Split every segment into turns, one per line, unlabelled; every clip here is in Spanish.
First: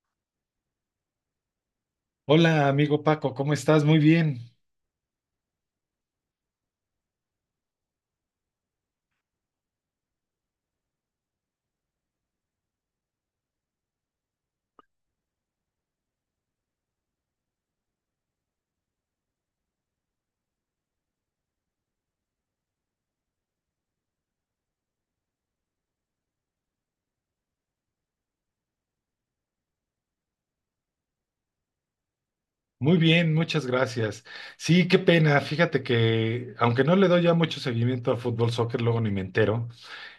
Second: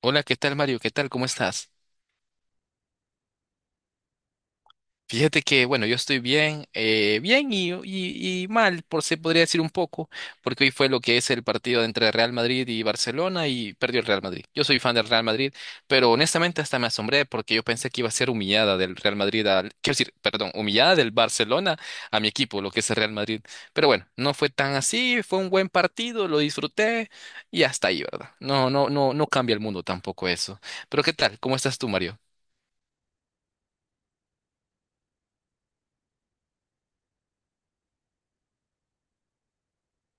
Hola, ¿qué tal, Mario? ¿Qué tal? ¿Cómo estás?
Hola, amigo Paco, ¿cómo estás?
Fíjate que, bueno, yo estoy bien, bien y mal, por se podría decir un poco, porque hoy fue lo que es el partido entre Real Madrid y Barcelona y perdió el Real Madrid. Yo soy fan del Real Madrid, pero honestamente hasta me asombré porque yo pensé que iba a ser humillada del Real Madrid al, quiero decir, perdón, humillada del Barcelona a mi equipo, lo que es el Real Madrid. Pero bueno, no fue tan así, fue un buen partido, lo disfruté y hasta ahí, ¿verdad? No, no, no, no cambia el mundo tampoco eso. Pero ¿qué tal? ¿Cómo estás tú, Mario?
Muy bien, muchas gracias. Sí, qué pena, fíjate que aunque no le doy ya mucho seguimiento al fútbol, soccer, luego ni me entero,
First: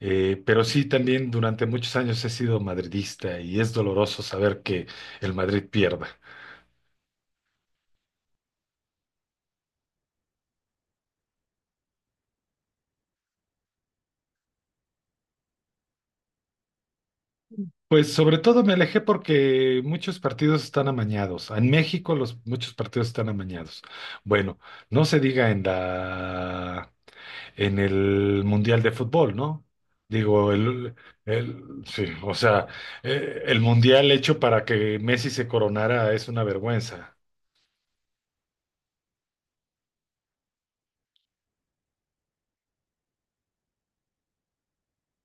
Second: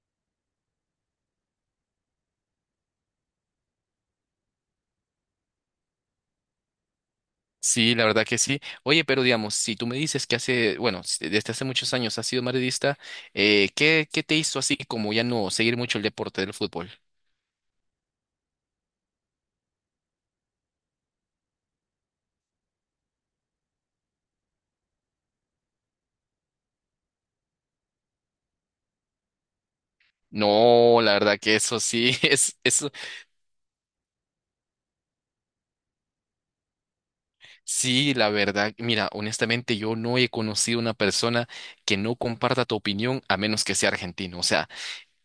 pero sí también durante muchos años he sido madridista y es doloroso saber que el Madrid pierda.
Sí, la verdad que sí. Oye, pero digamos, si tú me dices que hace, bueno, desde hace muchos años has sido madridista, ¿qué te hizo así como ya no seguir mucho el deporte del fútbol?
Pues sobre todo me alejé porque muchos partidos están amañados. En México los muchos partidos están amañados. Bueno, no se diga en el Mundial de Fútbol, ¿no? Digo, el,
No, la verdad que
el
eso
sí,
sí,
o
es,
sea,
eso
el Mundial hecho para que Messi se coronara es una vergüenza.
sí, la verdad. Mira, honestamente yo no he conocido una persona que no comparta tu opinión a menos que sea argentino. O sea,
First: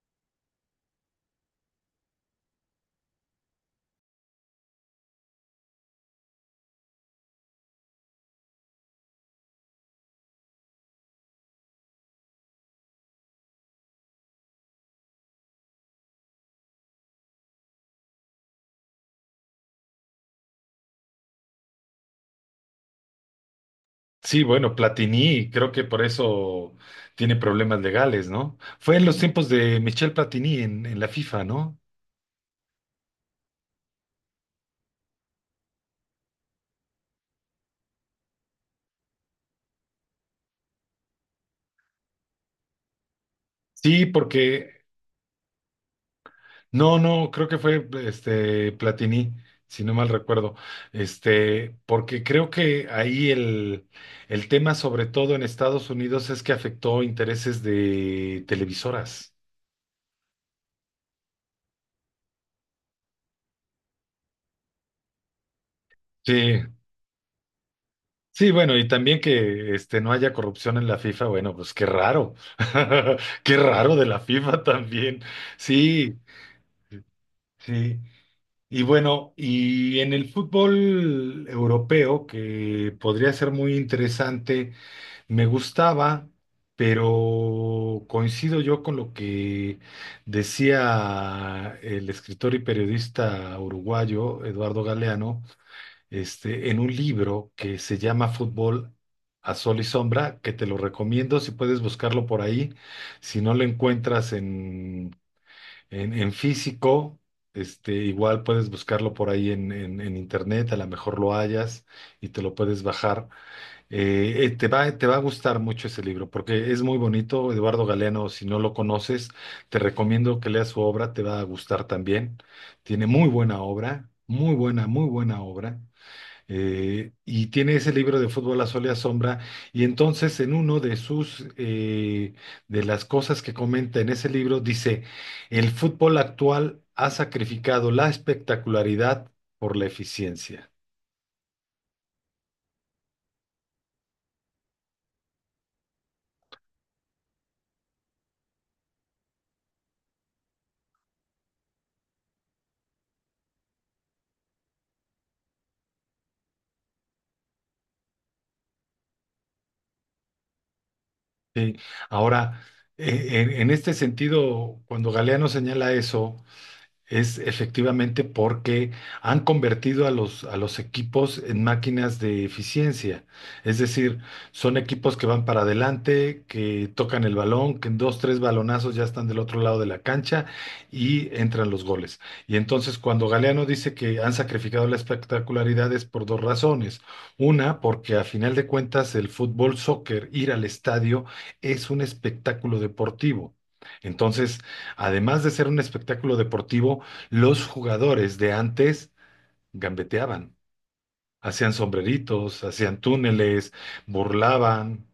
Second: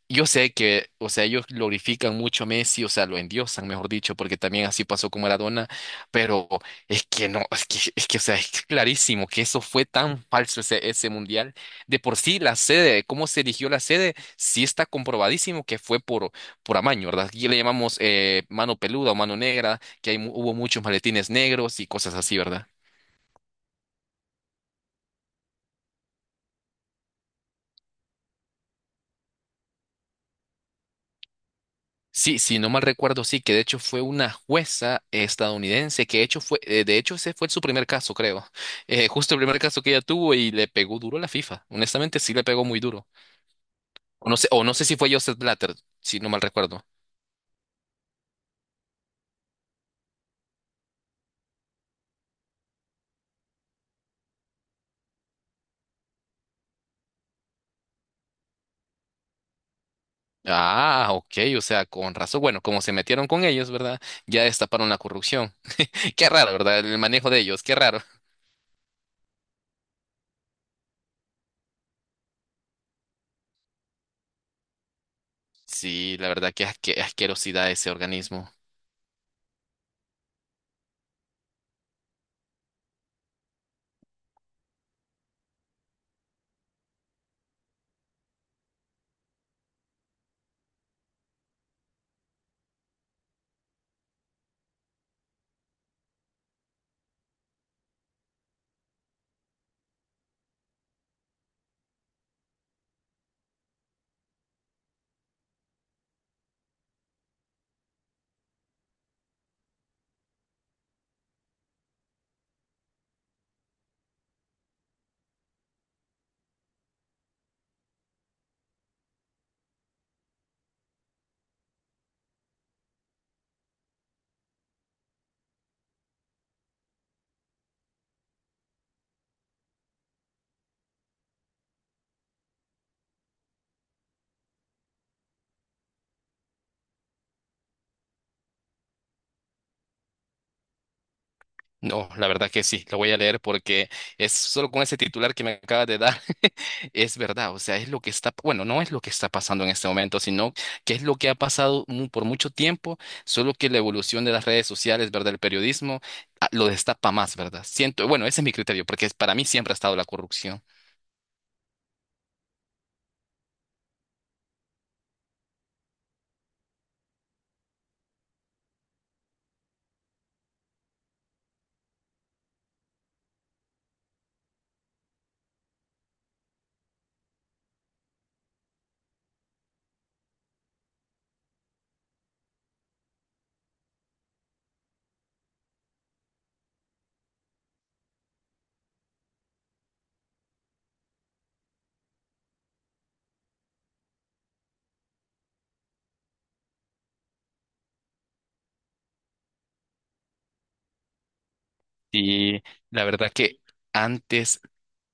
yo sé que, o sea, ellos glorifican mucho a Messi, o sea, lo endiosan, mejor dicho, porque también así pasó con Maradona, pero es que no, es que, o sea, es clarísimo que eso fue tan falso ese, ese mundial. De por sí, la sede, cómo se eligió la sede, sí está comprobadísimo que fue por amaño, ¿verdad? Aquí le llamamos mano peluda o mano negra, que hay, hubo muchos maletines negros y cosas así, ¿verdad?
Sí, bueno, Platini, creo que por eso tiene problemas legales, ¿no? Fue en los tiempos de Michel Platini en la FIFA, ¿no?
Sí, si no mal recuerdo, sí, que de hecho fue una jueza estadounidense, que de hecho fue, de hecho ese fue su primer caso, creo. Justo el primer caso que ella tuvo y le pegó duro a la FIFA. Honestamente, sí le pegó muy duro.
Sí,
O no
porque
sé si fue Joseph Blatter, si no mal recuerdo.
No, no, creo que fue este Platini, si no mal recuerdo. Porque creo que ahí el tema, sobre todo en Estados Unidos, es que afectó intereses de televisoras.
Ah, ok, o sea, con razón. Bueno, como se metieron con ellos, ¿verdad? Ya destaparon la corrupción. Qué raro,
Sí,
¿verdad? El manejo de ellos, qué raro.
sí, bueno, y también que no haya corrupción en la FIFA, bueno, pues qué raro. Qué raro de la FIFA también. Sí,
Sí, la verdad, qué asquerosidad ese
sí.
organismo.
Y bueno, y en el fútbol europeo, que podría ser muy interesante. Me gustaba, pero coincido yo con lo que decía el escritor y periodista uruguayo Eduardo Galeano, en un libro que se llama Fútbol a Sol y Sombra, que te lo recomiendo si puedes buscarlo por ahí. Si no lo encuentras en físico, igual puedes buscarlo por ahí en internet, a lo mejor lo hallas y te lo puedes bajar. Te va a gustar mucho ese libro porque es muy bonito. Eduardo Galeano, si no lo conoces, te recomiendo que leas su obra, te va a gustar también. Tiene muy buena obra, muy buena obra. Y tiene ese libro de Fútbol a Sol y a Sombra. Y entonces, en uno de sus, de las cosas que comenta en ese libro, dice, el fútbol actual ha sacrificado la espectacularidad por la eficiencia.
No, la verdad que sí, lo voy a leer porque es solo con ese titular que me acabas de dar, es verdad, o sea, es lo que está, bueno, no es lo que está pasando en este momento, sino que es lo que ha pasado por mucho tiempo, solo que la evolución de las redes sociales, ¿verdad? El periodismo ah, lo destapa más, ¿verdad? Siento, bueno, ese es mi criterio, porque para mí siempre ha estado la corrupción.
Sí. Ahora, en este sentido, cuando Galeano señala eso, es efectivamente porque han convertido a los equipos en máquinas de eficiencia. Es decir, son equipos que van para adelante, que tocan el balón, que en dos, tres balonazos ya están del otro lado de la cancha y entran los goles. Y entonces cuando Galeano dice que han sacrificado la espectacularidad es por dos razones. Una, porque a final de cuentas el fútbol, soccer, ir al estadio es un espectáculo deportivo. Entonces, además de ser un espectáculo deportivo, los jugadores de antes gambeteaban, hacían
Y
sombreritos, hacían
la verdad que
túneles,
antes
burlaban,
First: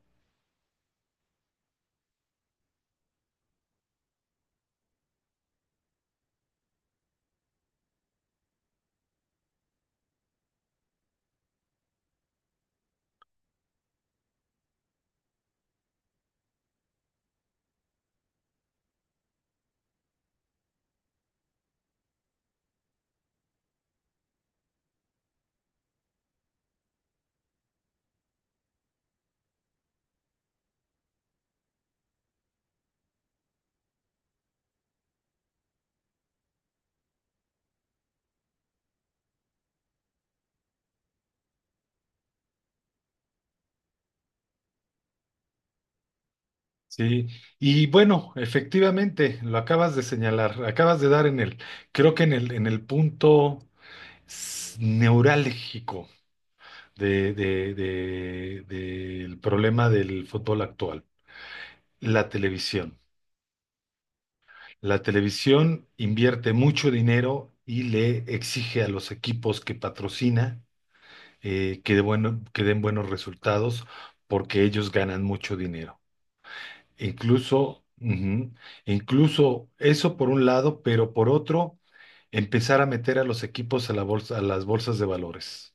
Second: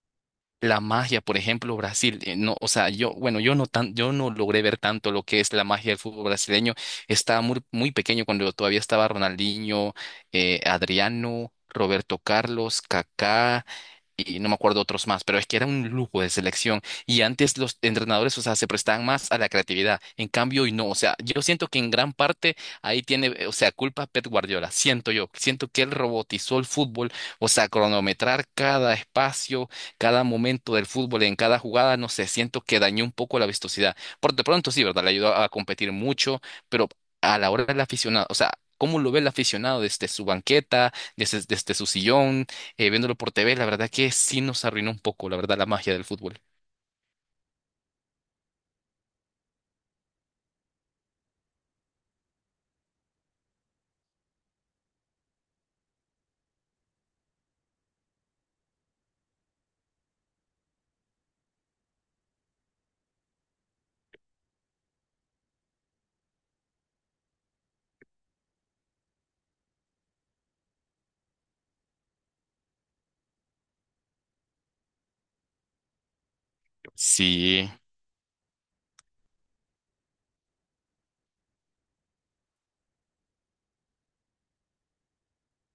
la magia, por ejemplo, Brasil, no, o sea, yo, bueno, yo no tan, yo no logré ver tanto lo que es la magia del fútbol brasileño. Estaba muy, muy pequeño cuando todavía estaba Ronaldinho, Adriano, Roberto Carlos, Kaká, y no me acuerdo otros más, pero es que era un lujo de selección y antes los entrenadores, o sea, se prestaban más a la creatividad, en cambio hoy no, o sea, yo siento que en gran parte ahí tiene, o sea, culpa Pep Guardiola, siento yo, siento que él robotizó el fútbol, o sea, cronometrar cada espacio, cada momento del fútbol en cada jugada, no sé, siento que dañó un poco la vistosidad. Por de pronto sí, ¿verdad? Le ayudó a competir mucho, pero a la hora del aficionado, o sea, ¿cómo lo ve el aficionado desde su banqueta, desde, desde su sillón? Viéndolo por TV, la verdad que sí nos arruinó un poco, la verdad, la magia del fútbol.
¿sí? Y bueno, efectivamente, lo acabas de señalar, acabas de dar en el, creo que en el punto neurálgico del problema del fútbol actual, la televisión. La televisión invierte mucho dinero y le exige a los equipos que patrocina que den buenos resultados porque ellos ganan mucho dinero.
Sí,
Incluso, ujú, incluso eso por un lado, pero por otro, empezar a meter a los equipos a la bolsa, a las bolsas de valores,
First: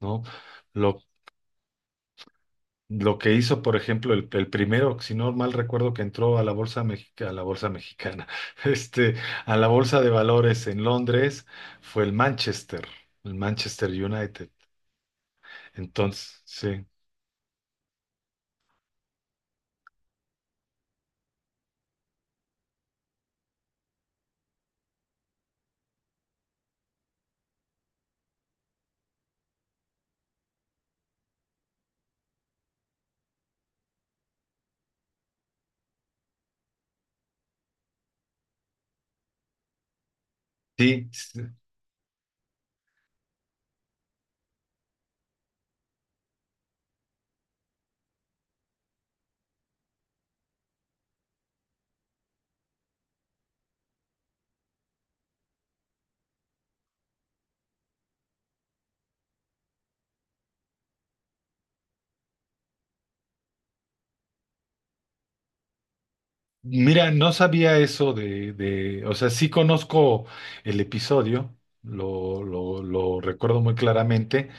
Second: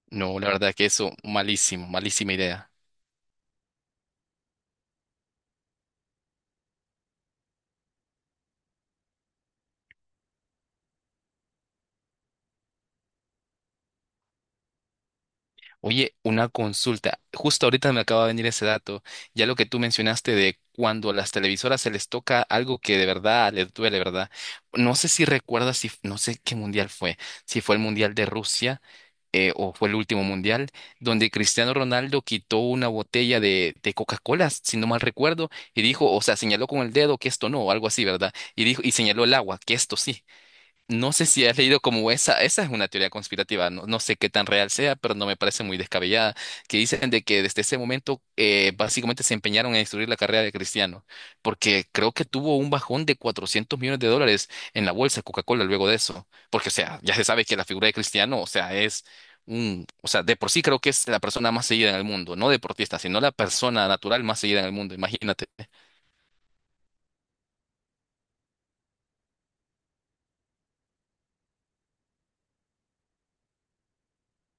¿no?
no, la verdad que
Lo
eso, malísimo, malísima idea.
Lo que hizo, por ejemplo, el primero, si no mal recuerdo, que entró a la bolsa mexicana, este, a la bolsa de valores en Londres, fue el Manchester United.
Oye, una
Entonces,
consulta. Justo ahorita me acaba de venir ese dato. Ya lo que tú mencionaste de cuando a las televisoras se les toca algo que de verdad les duele, ¿verdad? No sé si recuerdas, si, no sé qué mundial fue, si fue el mundial de Rusia o fue el último mundial, donde Cristiano Ronaldo quitó una botella de Coca-Cola, si no mal recuerdo, y dijo, o sea, señaló con el dedo que esto no, o algo así, ¿verdad? Y dijo, y señaló el agua, que esto sí.
sí,
No sé
sí,
si has leído como esa es una teoría conspirativa, no, no sé qué tan real sea, pero no me parece muy descabellada, que dicen de que desde ese momento básicamente se empeñaron en destruir la carrera de Cristiano, porque creo que tuvo un bajón de 400 millones de dólares en la bolsa de Coca-Cola luego de eso, porque o sea, ya se sabe que la figura de Cristiano, o sea, es un, o sea, de por sí creo que es la persona más seguida en el mundo, no deportista, sino la persona natural más seguida en el mundo, imagínate.
mira, no sabía eso o sea, sí conozco el episodio, lo recuerdo muy claramente,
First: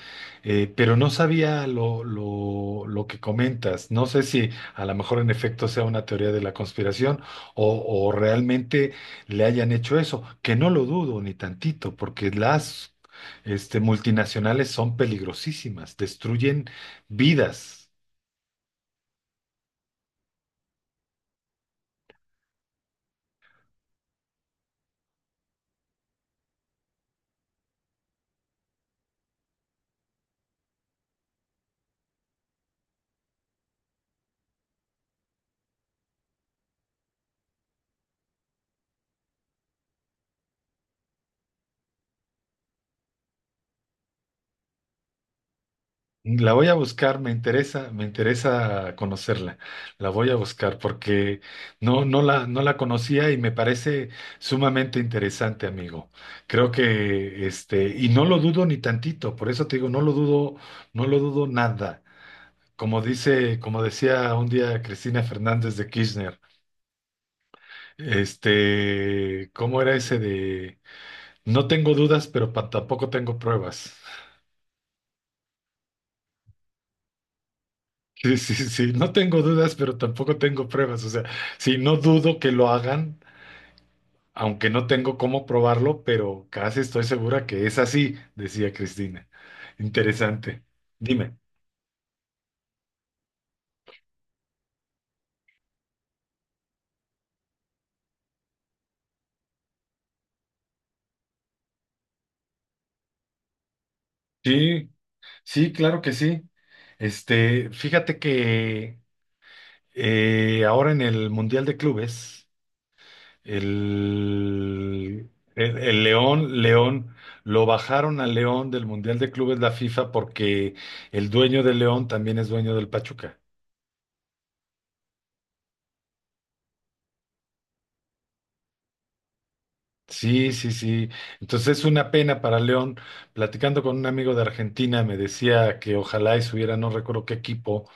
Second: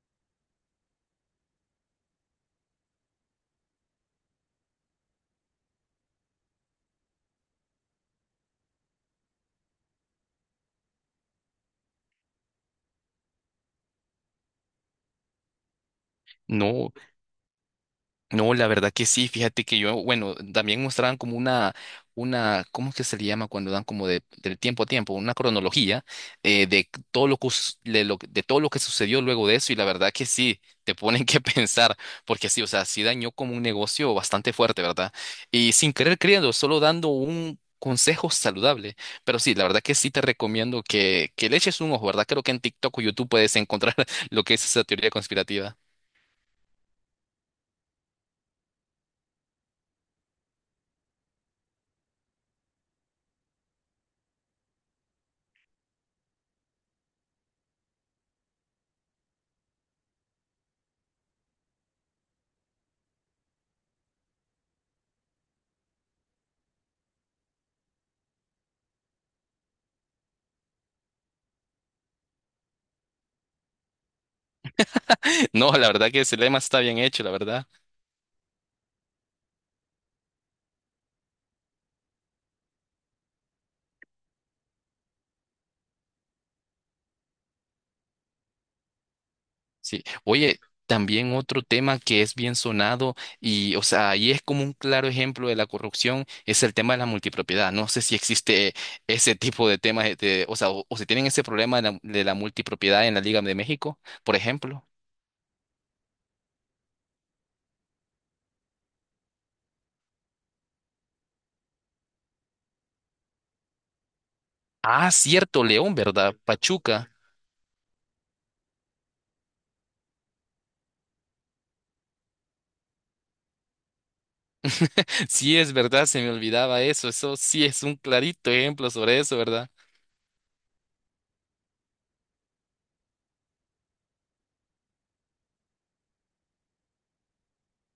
pero no sabía lo que comentas. No sé si a lo mejor en efecto sea una teoría de la conspiración o, o realmente le hayan hecho eso, que no lo dudo ni tantito, porque las multinacionales son peligrosísimas, destruyen
No.
vidas.
No, la verdad que sí, fíjate que yo, bueno, también mostraban como una, ¿cómo es que se le llama cuando dan como de, del tiempo a tiempo? Una cronología de todo lo que, de lo, de todo lo que sucedió luego de eso y la verdad que sí, te ponen que pensar, porque sí, o sea, sí dañó como un negocio bastante fuerte, ¿verdad? Y sin querer creyendo, solo dando un consejo saludable, pero sí, la verdad que sí te recomiendo que le eches un ojo, ¿verdad? Creo que en TikTok o YouTube puedes encontrar lo que es esa teoría conspirativa.
La voy a buscar, me interesa conocerla. La voy a buscar porque no, no la conocía y me parece sumamente interesante, amigo. Creo que y no lo dudo ni tantito, por eso te digo, no lo dudo, no lo dudo nada. Como decía un día Cristina Fernández de Kirchner, ¿cómo era ese de no tengo dudas, pero tampoco tengo pruebas?
No, la verdad que ese lema está bien hecho, la verdad.
Sí, sí, sí, no tengo dudas, pero tampoco tengo pruebas. O sea, sí, no dudo que lo hagan, aunque no tengo cómo probarlo, pero casi estoy segura que es así, decía Cristina.
Sí. Oye,
Interesante.
también
Dime.
otro tema que es bien sonado y, o sea, ahí es como un claro ejemplo de la corrupción, es el tema de la multipropiedad. No sé si existe ese tipo de temas, o sea, o si tienen ese problema de de la multipropiedad en la Liga de México, por ejemplo.
Sí, sí, claro que sí. Fíjate que ahora en el Mundial de Clubes,
Ah,
el,
cierto,
el,
León,
el
¿verdad?
León,
Pachuca.
León, lo bajaron al León del Mundial de Clubes la FIFA porque el dueño del León también es dueño del Pachuca.
Sí, es verdad, se me olvidaba eso. Eso sí es un clarito ejemplo sobre eso, ¿verdad?
Sí, sí, sí. Entonces es una pena para León. Platicando con un amigo de Argentina, me decía que ojalá y subiera, no recuerdo qué equipo,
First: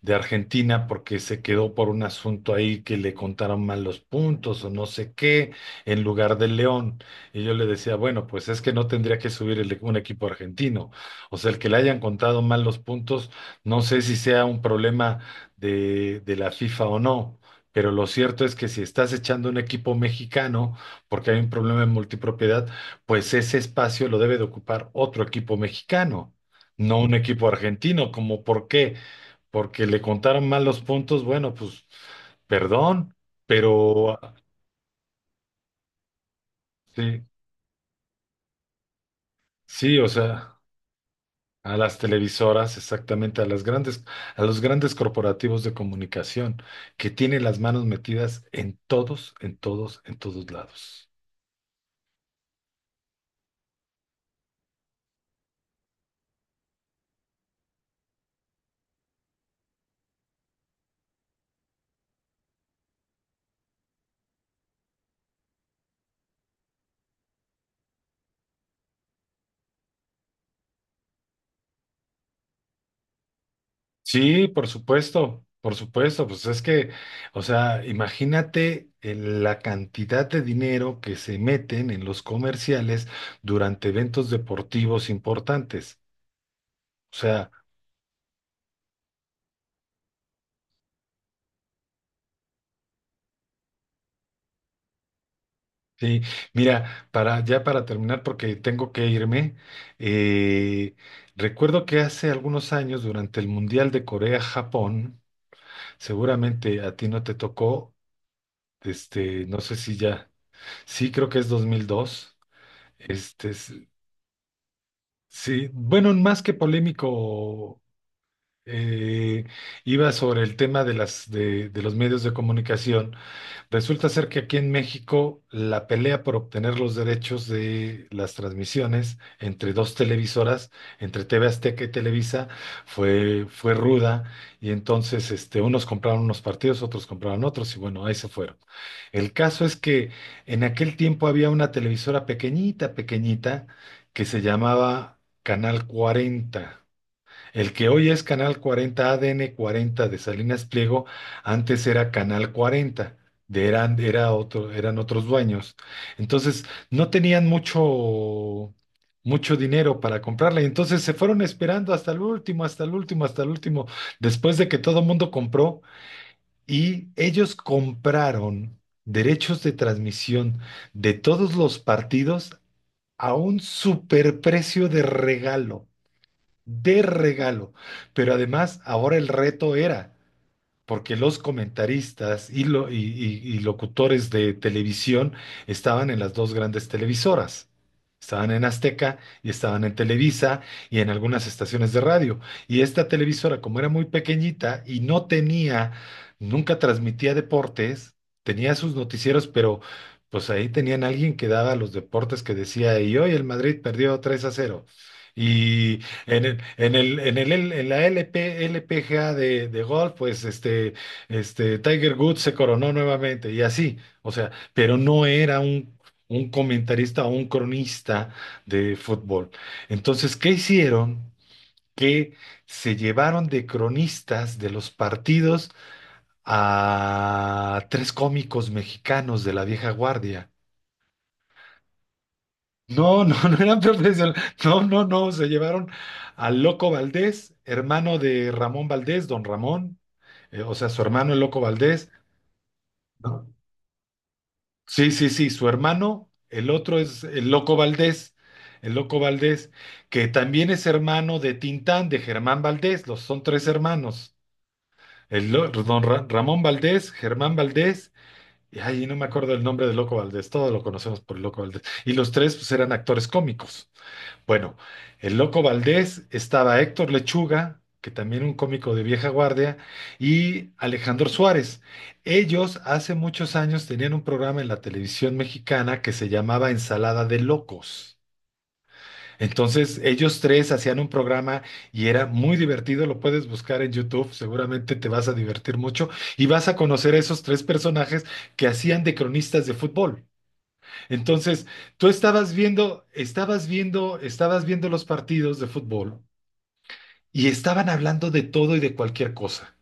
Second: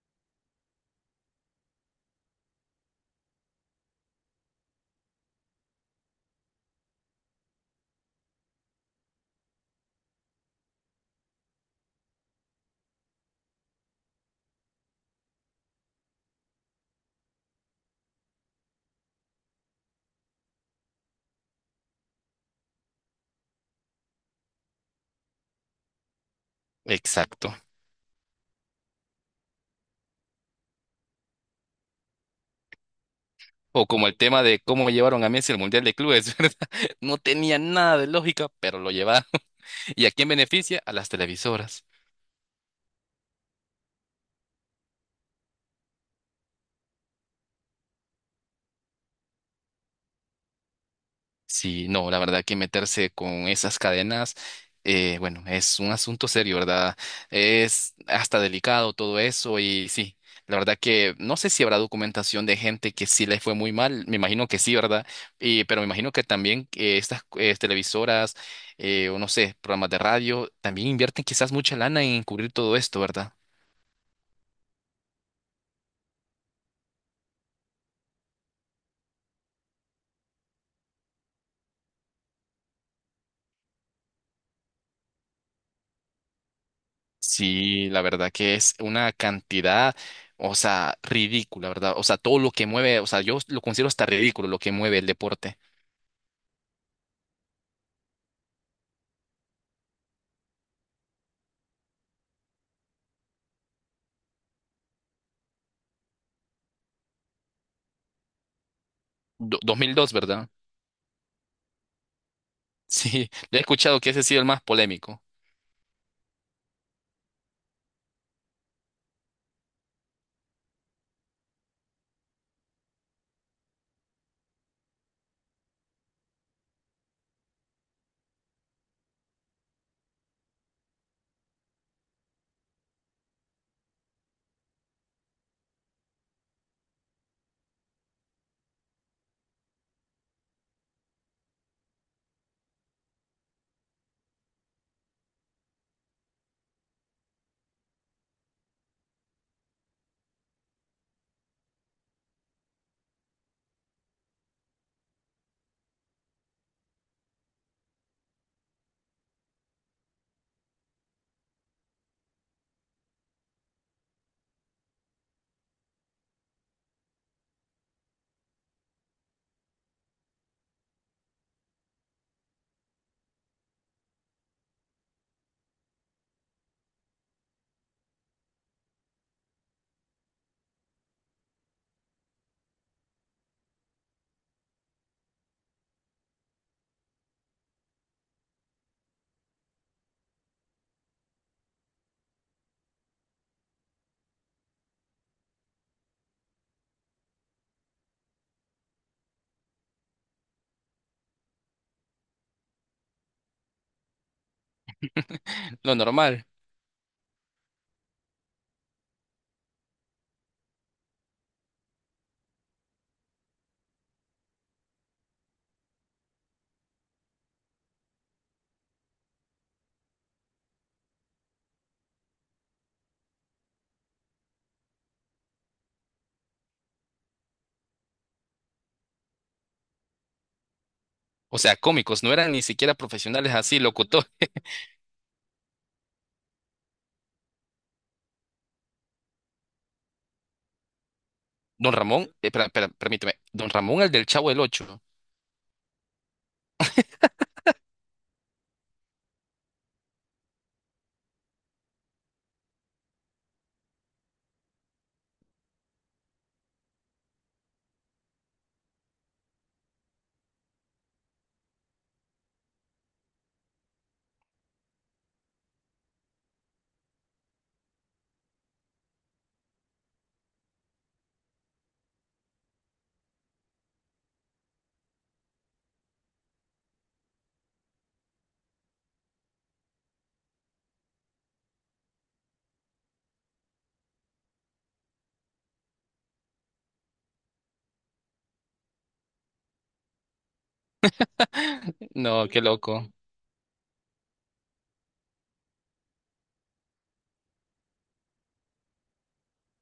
de Argentina porque se quedó por un asunto ahí que le contaron mal los puntos o no sé qué en lugar del León. Y yo le decía, bueno, pues es que no tendría que subir un equipo argentino. O sea, el que le hayan contado mal los puntos, no sé si sea un problema de la FIFA o no. Pero lo cierto es que si estás echando un equipo mexicano, porque hay un problema en multipropiedad, pues ese espacio lo debe de ocupar otro equipo mexicano, no un equipo
Exacto.
argentino, como por qué porque le contaron mal los puntos, bueno, pues perdón,
O como el
pero
tema de cómo llevaron a Messi al Mundial de Clubes, ¿verdad? No
sí,
tenía nada de lógica, pero lo llevaron.
sí,
¿Y
o
a quién
sea,
beneficia? A las
a
televisoras.
las televisoras, exactamente, a las grandes, a los grandes corporativos de comunicación que tienen las manos metidas en todos, en todos, en todos lados.
Sí, no, la verdad que meterse con esas cadenas, bueno, es un asunto serio, ¿verdad? Es hasta delicado todo eso y sí, la verdad que no sé si habrá documentación de gente que sí le fue muy mal, me imagino que sí, ¿verdad? Y, pero me imagino que también estas televisoras, o no sé, programas de radio, también invierten quizás mucha lana en cubrir todo esto, ¿verdad?
Sí, por supuesto, pues es que, o sea, imagínate la cantidad de dinero que se meten en los comerciales durante eventos deportivos importantes. O sea,
Sí, la verdad que es una cantidad, o sea, ridícula, ¿verdad? O sea, todo lo que mueve, o sea, yo lo considero hasta ridículo lo que mueve el deporte.
sí, mira, para terminar, porque tengo que irme, eh, recuerdo que hace algunos años, durante el Mundial de Corea-Japón, seguramente a ti no te tocó. No sé
Dos, mil
si
dos,
ya,
¿verdad?
sí, creo que es 2002.
Sí,
este,
he
es-
escuchado que ese ha sido el más polémico.
sí, bueno, más que polémico. eh, Iba sobre el tema de los medios de comunicación. Resulta ser que aquí en México la pelea por obtener los derechos de las transmisiones entre dos televisoras, entre TV Azteca y Televisa, fue ruda y entonces unos compraron unos partidos, otros compraron otros y bueno, ahí se fueron. El caso es que en aquel tiempo había una televisora pequeñita, pequeñita, que se llamaba Canal 40. El que hoy es Canal 40, ADN 40 de Salinas Pliego, antes era Canal 40, era otro, eran otros dueños. Entonces, no tenían mucho, mucho dinero para comprarla. Y entonces se fueron esperando hasta el último, hasta el último, hasta el último, después de que todo el mundo compró. Y ellos compraron derechos de transmisión de todos los partidos a un superprecio de regalo de regalo. Pero además, ahora el reto era, porque los comentaristas y locutores de televisión estaban en las dos grandes televisoras. Estaban en Azteca y estaban en Televisa y en algunas estaciones de radio. Y esta televisora, como era muy pequeñita y no tenía, nunca transmitía deportes, tenía sus noticieros, pero pues ahí tenían alguien que daba los deportes que decía, y hoy el Madrid perdió 3-0.
Lo
Y
normal.
en la LPGA de golf, pues Tiger Woods se coronó nuevamente y así, o sea, pero no era un comentarista o un cronista de fútbol. Entonces, ¿qué hicieron? Que se llevaron de cronistas de los partidos a tres cómicos mexicanos de la vieja guardia.
O sea, cómicos, no eran ni siquiera
No, no,
profesionales
no
así,
eran
locutor.
profesionales. No, no, no. Se llevaron al Loco Valdés, hermano de Ramón Valdés, don Ramón. O sea, su hermano el Loco
Don
Valdés.
Ramón, permíteme,
¿No?
Don Ramón, el del Chavo del Ocho.
Sí, sí, sí, su hermano. El otro es el Loco Valdés. El Loco Valdés, que también es hermano de Tintán, de Germán Valdés. Los son tres hermanos. El, lo- don Ra- Ramón Valdés, Germán Valdés. Y ay, no me acuerdo el nombre del Loco Valdés. Todos lo conocemos por el Loco Valdés. Y los tres, pues, eran actores cómicos. Bueno, el Loco Valdés, estaba Héctor Lechuga, que también un cómico de vieja guardia, y Alejandro Suárez. Ellos hace muchos años tenían un programa en la televisión mexicana que se llamaba Ensalada de Locos. Entonces, ellos tres hacían un programa y era muy divertido, lo puedes buscar en YouTube, seguramente te vas a divertir mucho y vas a conocer a esos tres personajes que hacían de cronistas de fútbol. Entonces, tú
No,
estabas
qué
viendo,
loco.
estabas viendo, estabas viendo los partidos de fútbol y estaban hablando de todo y de cualquier cosa,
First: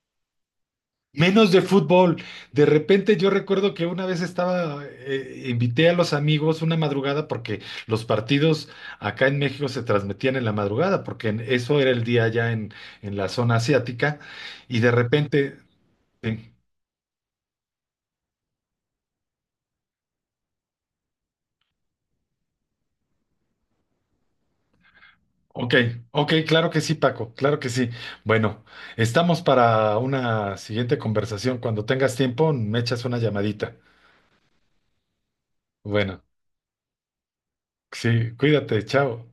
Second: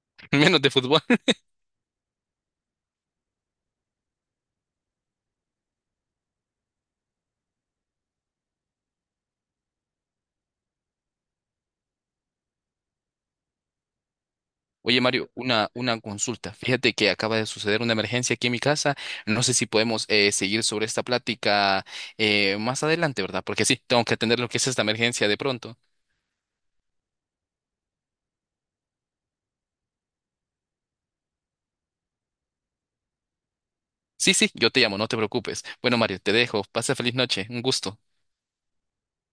Menos de fútbol.
menos de fútbol. De repente yo recuerdo que una vez invité a los amigos una madrugada porque los partidos acá en México se transmitían en la madrugada, porque eso era el día allá en la zona asiática, y de
Oye, Mario,
repente.
una
Sí.
consulta. Fíjate que acaba de suceder una emergencia aquí en mi casa. No sé si podemos seguir sobre esta plática más adelante, ¿verdad? Porque sí, tengo que atender lo que es esta emergencia de
Ok,
pronto.
ok, claro que sí, Paco, claro que sí. Bueno, estamos para una siguiente conversación. Cuando tengas tiempo, me echas una llamadita.
Sí, sí, yo te llamo, no te preocupes. Bueno, Mario,
Bueno,
te dejo. Pasa feliz noche. Un gusto.
sí, cuídate, chao.